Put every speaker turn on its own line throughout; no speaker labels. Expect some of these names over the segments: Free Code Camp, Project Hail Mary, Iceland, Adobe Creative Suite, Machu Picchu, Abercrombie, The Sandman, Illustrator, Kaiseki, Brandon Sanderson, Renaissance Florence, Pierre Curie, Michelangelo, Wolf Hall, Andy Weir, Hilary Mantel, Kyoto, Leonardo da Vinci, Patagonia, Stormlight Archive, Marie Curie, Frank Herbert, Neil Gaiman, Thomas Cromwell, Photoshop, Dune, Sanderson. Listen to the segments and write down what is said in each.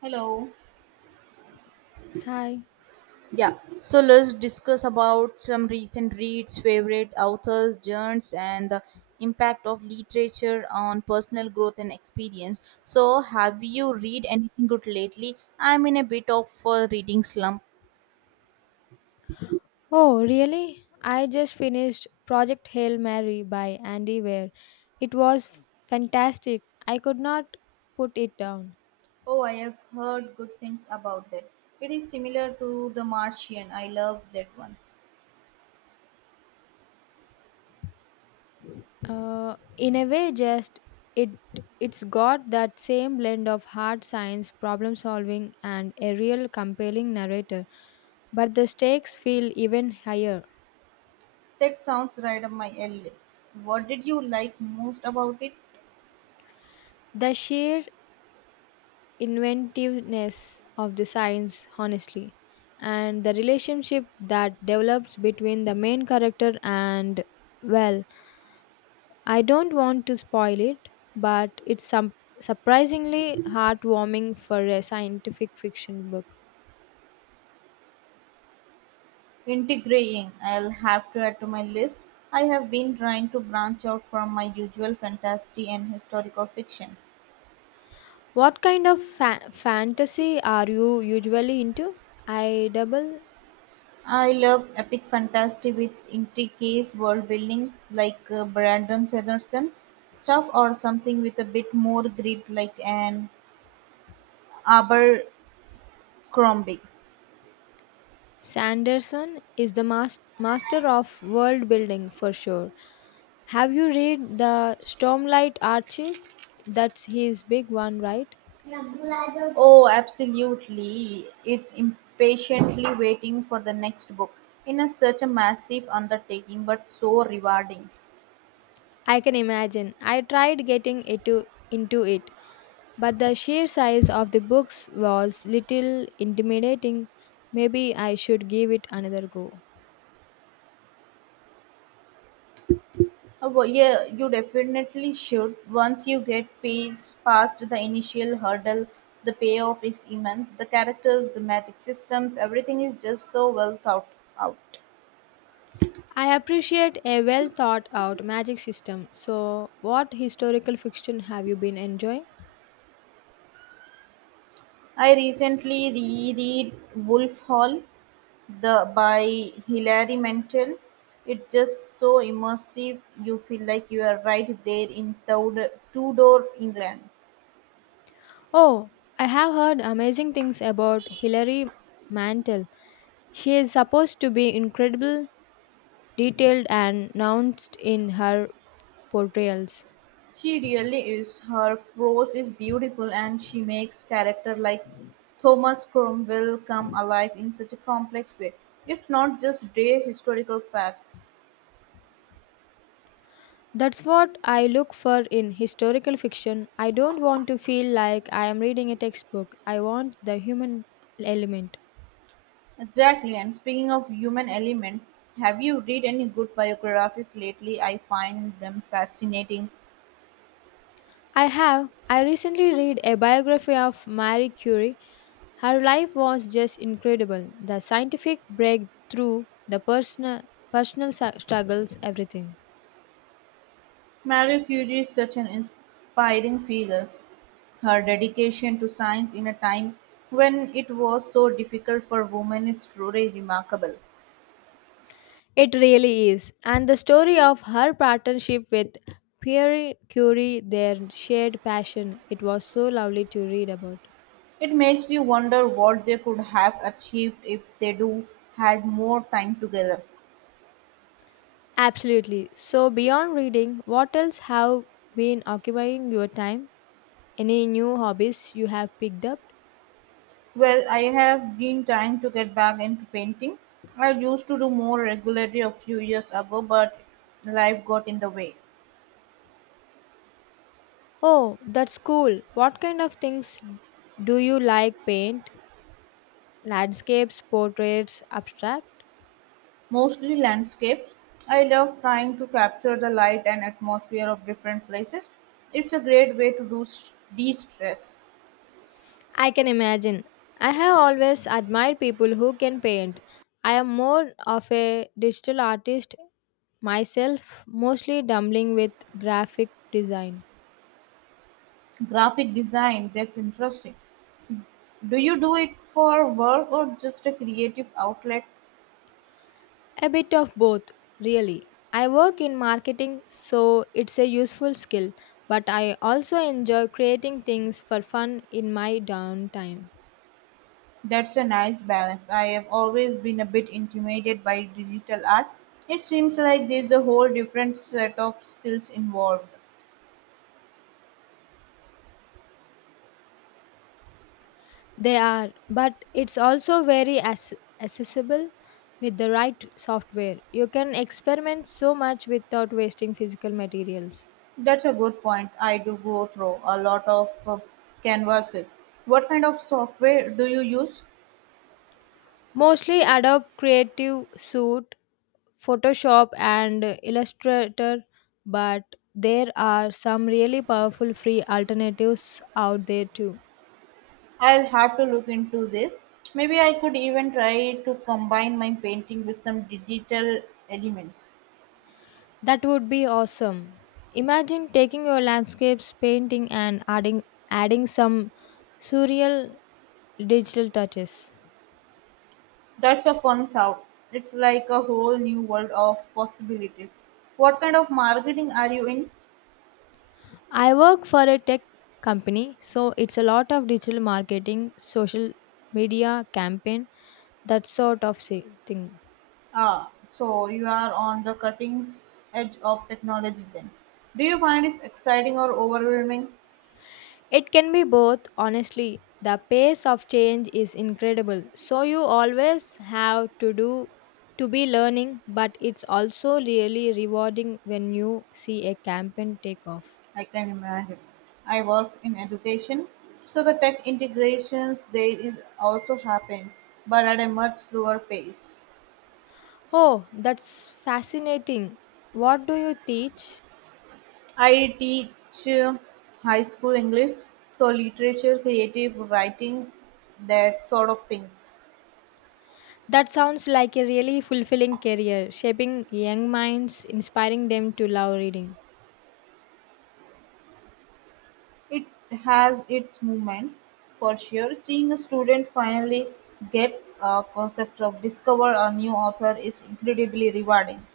Hello.
Hi.
Yeah. So let's discuss about some recent reads, favorite authors, genres, and the impact of literature on personal growth and experience. So have you read anything good lately? I'm in a bit of a reading slump.
Oh, really? I just finished Project Hail Mary by Andy Weir. It was fantastic. I could not put it down.
Oh, I have heard good things about that. It is similar to The Martian. I love that one.
In a way, just it it's got that same blend of hard science, problem solving, and a real compelling narrator. But the stakes feel even higher.
That sounds right up my alley. What did you like most about it?
The sheer inventiveness of the science, honestly, and the relationship that develops between the main character and, well, I don't want to spoil it, but it's some surprisingly heartwarming for a scientific fiction book.
Integrating, I'll have to add to my list. I have been trying to branch out from my usual fantasy and historical fiction.
What kind of fantasy are you usually into? I double
I love epic fantasy with intricate world buildings like Brandon Sanderson's stuff or something with a bit more grit like an Abercrombie.
Sanderson is the master of world building for sure. Have you read the Stormlight Archive? That's his big one, right?
Oh, absolutely. It's impatiently waiting for the next book. In a such a massive undertaking but so rewarding.
I can imagine. I tried getting into it, but the sheer size of the books was little intimidating. Maybe I should give it another go.
Yeah, you definitely should. Once you get past the initial hurdle, the payoff is immense. The characters, the magic systems, everything is just so well thought out.
I appreciate a well thought out magic system. So, what historical fiction have you been enjoying?
I recently reread Wolf Hall the by Hilary Mantel. It's just so immersive. You feel like you are right there in Tudor England.
Oh, I have heard amazing things about Hilary Mantel. She is supposed to be incredible. Detailed and nuanced in her portrayals.
She really is. Her prose is beautiful and she makes characters like Thomas Cromwell come alive in such a complex way. It's not just day historical facts.
That's what I look for in historical fiction. I don't want to feel like I am reading a textbook. I want the human element.
Exactly. And speaking of human element, have you read any good biographies lately? I find them fascinating.
I have. I recently read a biography of Marie Curie. Her life was just incredible. The scientific breakthrough, the personal struggles, everything.
Marie Curie is such an inspiring figure her dedication to science in a time when it was so difficult for women is truly remarkable.
It really is. And the story of her partnership with Pierre Curie, their shared passion, it was so lovely to read about.
It makes you wonder what they could have achieved if they do had more time together.
Absolutely. So, beyond reading, what else have been occupying your time? Any new hobbies you have picked up?
Well, I have been trying to get back into painting. I used to do more regularly a few years ago, but life got in the way.
Oh, that's cool. What kind of things do you like? Paint, landscapes, portraits, abstract?
Mostly landscapes. I love trying to capture the light and atmosphere of different places. It's a great way to de-stress.
I can imagine. I have always admired people who can paint. I am more of a digital artist myself, mostly dabbling with graphic design.
Graphic design, that's interesting. Do you do it for work or just a creative outlet?
A bit of both, really. I work in marketing, so it's a useful skill, but I also enjoy creating things for fun in my downtime.
That's a nice balance. I have always been a bit intimidated by digital art. It seems like there's a whole different set of skills involved.
They are, but it's also very accessible with the right software. You can experiment so much without wasting physical materials.
That's a good point. I do go through a lot of canvases. What kind of software do you use?
Mostly Adobe Creative Suite, Photoshop, and Illustrator, but there are some really powerful free alternatives out there too.
I'll have to look into this. Maybe I could even try to combine my painting with some digital elements.
That would be awesome. Imagine taking your landscapes, painting, and adding some surreal digital touches.
That's a fun thought. It's like a whole new world of possibilities. What kind of marketing are you in?
I work for a tech company, so it's a lot of digital marketing, social media campaign, that sort of thing.
Ah, so you are on the edge of technology then. Do you find it exciting or overwhelming?
It can be both, honestly. The pace of change is incredible. So you always have to do to be learning, but it's also really rewarding when you see a campaign take off.
I can imagine. I work in education, so the tech integrations there is also happening, but at a much slower pace.
Oh, that's fascinating. What do you teach?
I teach high school English, so literature, creative writing, that sort of things.
That sounds like a really fulfilling career, shaping young minds, inspiring them to love reading.
It has its moment, for sure. Seeing a student finally get a concept of discover a new author is incredibly rewarding.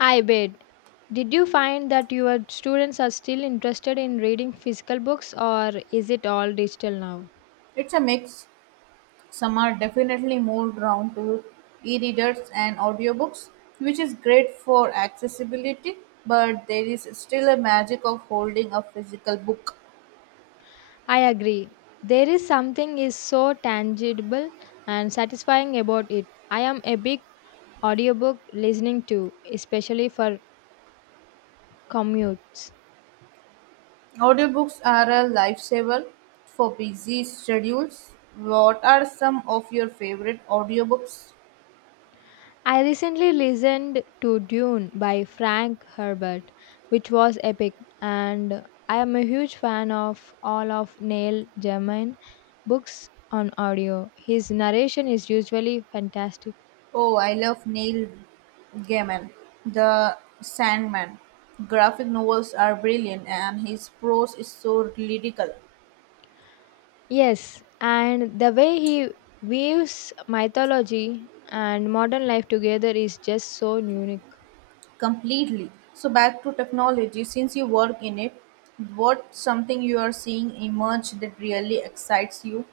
I bet. Did you find that your students are still interested in reading physical books or is it all digital now?
It's a mix. Some are definitely moved round to e-readers and audiobooks, which is great for accessibility, but there is still a magic of holding a physical book.
I agree. There is something is so tangible and satisfying about it. I am a big audiobook listening to, especially for commutes.
Audiobooks are a lifesaver for busy schedules. What are some of your favorite audiobooks?
I recently listened to Dune by Frank Herbert, which was epic, and I am a huge fan of all of Neil Gaiman books on audio. His narration is usually fantastic.
Oh, I love Neil Gaiman, The Sandman. Graphic novels are brilliant, and his prose is so lyrical.
Yes, and the way he weaves mythology and modern life together is just so unique.
Completely. So, back to technology. Since you work in it, what's something you are seeing emerge that really excites you?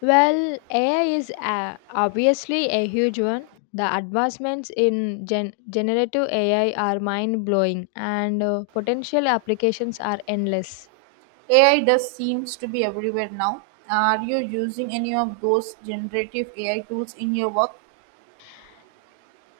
Well, AI is obviously a huge one. The advancements in generative AI are mind blowing, and potential applications are endless.
AI does seems to be everywhere now. Are you using any of those generative AI tools in your work?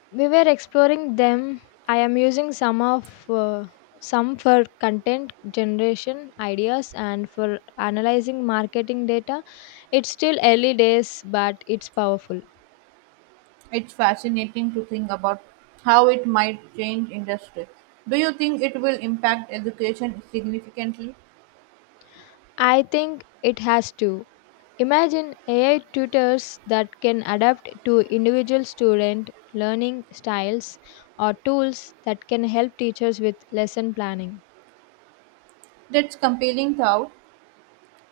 We were exploring them. I am using some of some for content generation ideas and for analyzing marketing data. It's still early days, but it's powerful.
It's fascinating to think about how it might change industry. Do you think it will impact education significantly?
I think it has to. Imagine AI tutors that can adapt to individual student learning styles or tools that can help teachers with lesson planning.
That's compelling thought,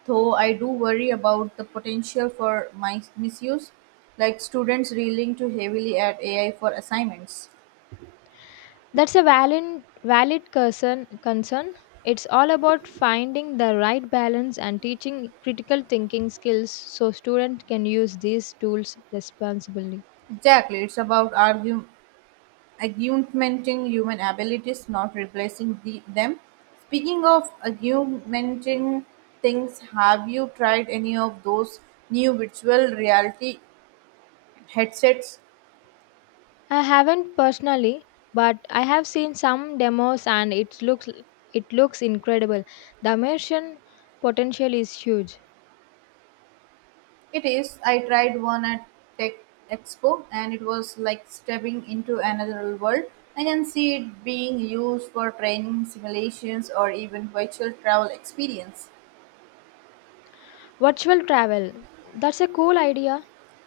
though I do worry about the potential for misuse, like students reeling too heavily at AI for assignments.
That's a valid concern. It's all about finding the right balance and teaching critical thinking skills so students can use these tools responsibly.
Exactly, it's about augmenting human abilities, not replacing them. Speaking of augmenting things, have you tried any of those new virtual reality headsets?
I haven't personally, but I have seen some demos and it looks incredible. The immersion potential is huge.
It is. I tried one at Tech Expo and it was like stepping into another world. I can see it being used for training, simulations, or even virtual travel experience.
Virtual travel. That's a cool idea.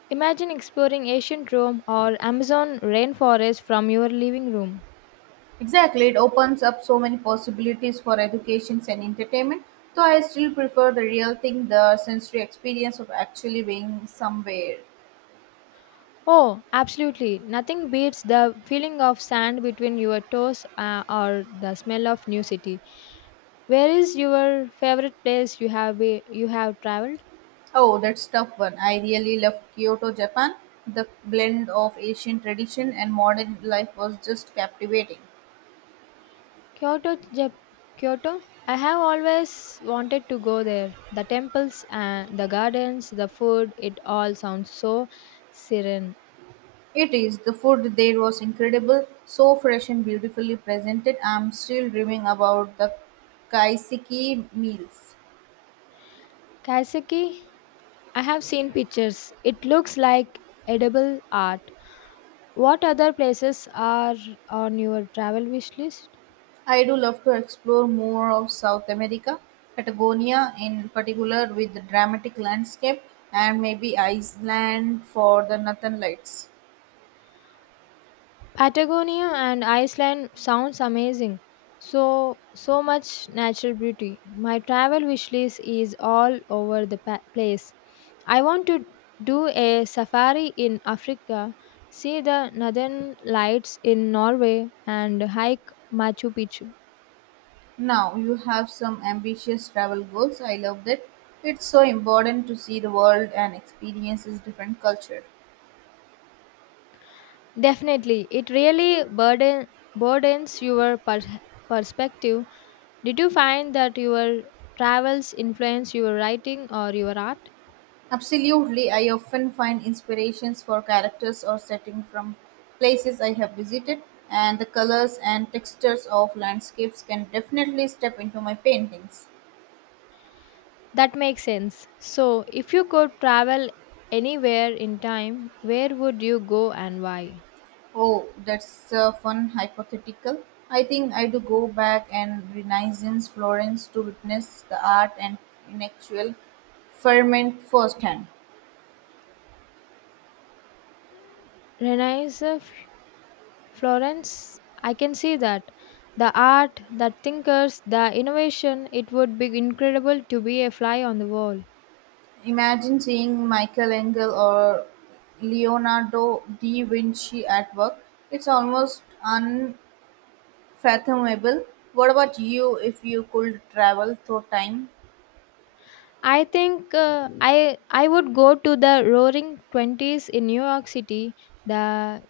Imagine exploring ancient Rome or Amazon rainforest from your living room.
Exactly, it opens up so many possibilities for educations and entertainment. Though I still prefer the real thing, the sensory experience of actually being somewhere.
Oh, absolutely. Nothing beats the feeling of sand between your toes or the smell of new city. Where is your favorite place you you have traveled?
Oh, that's tough one. I really love Kyoto, Japan. The blend of Asian tradition and modern life was just captivating.
Kyoto, Jap- Kyoto. I have always wanted to go there. The temples and the gardens, the food, it all sounds so serene.
It is. The food there was incredible, so fresh and beautifully presented. I'm still dreaming about the kaiseki meals.
Kaiseki. I have seen pictures. It looks like edible art. What other places are on your travel wish list?
I do love to explore more of South America, Patagonia in particular, with the dramatic landscape, and maybe Iceland for the northern lights.
Patagonia and Iceland sounds amazing. So so much natural beauty. My travel wish list is all over the place. I want to do a safari in Africa, see the northern lights in Norway and hike Machu Picchu.
Now, you have some ambitious travel goals. I love that. It's so important to see the world and experience its different culture.
Definitely, it really burdens your perspective. Did you find that your travels influence your writing or your art?
Absolutely, I often find inspirations for characters or setting from places I have visited, and the colors and textures of landscapes can definitely step into my paintings.
That makes sense. So, if you could travel anywhere in time, where would you go and why?
Oh, that's a fun hypothetical. I think I'd go back and Renaissance Florence to witness the art and intellectual ferment firsthand.
Renaissance Florence, I can see that. The art, the thinkers, the innovation, it would be incredible to be a fly on the wall.
Imagine seeing Michelangelo or Leonardo da Vinci at work. It's almost unfathomable. What about you if you could travel through time?
I think I would go to the Roaring Twenties in New York City, the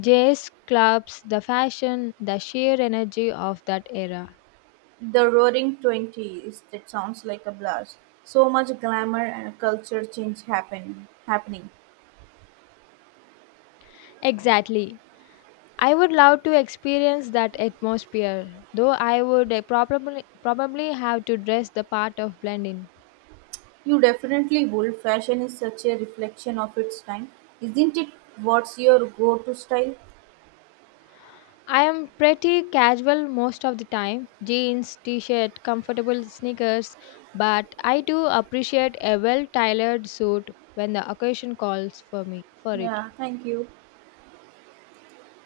jazz clubs, the fashion, the sheer energy of that era.
The Roaring Twenties. That sounds like a blast. So much glamour and culture change happening.
Exactly. I would love to experience that atmosphere, though I would probably have to dress the part of blend in.
You definitely would. Fashion is such a reflection of its time, isn't it? What's your go to style?
I am pretty casual most of the time jeans, t shirt, comfortable sneakers, but I do appreciate a well tailored suit when the occasion calls for me for it.
Yeah, thank you.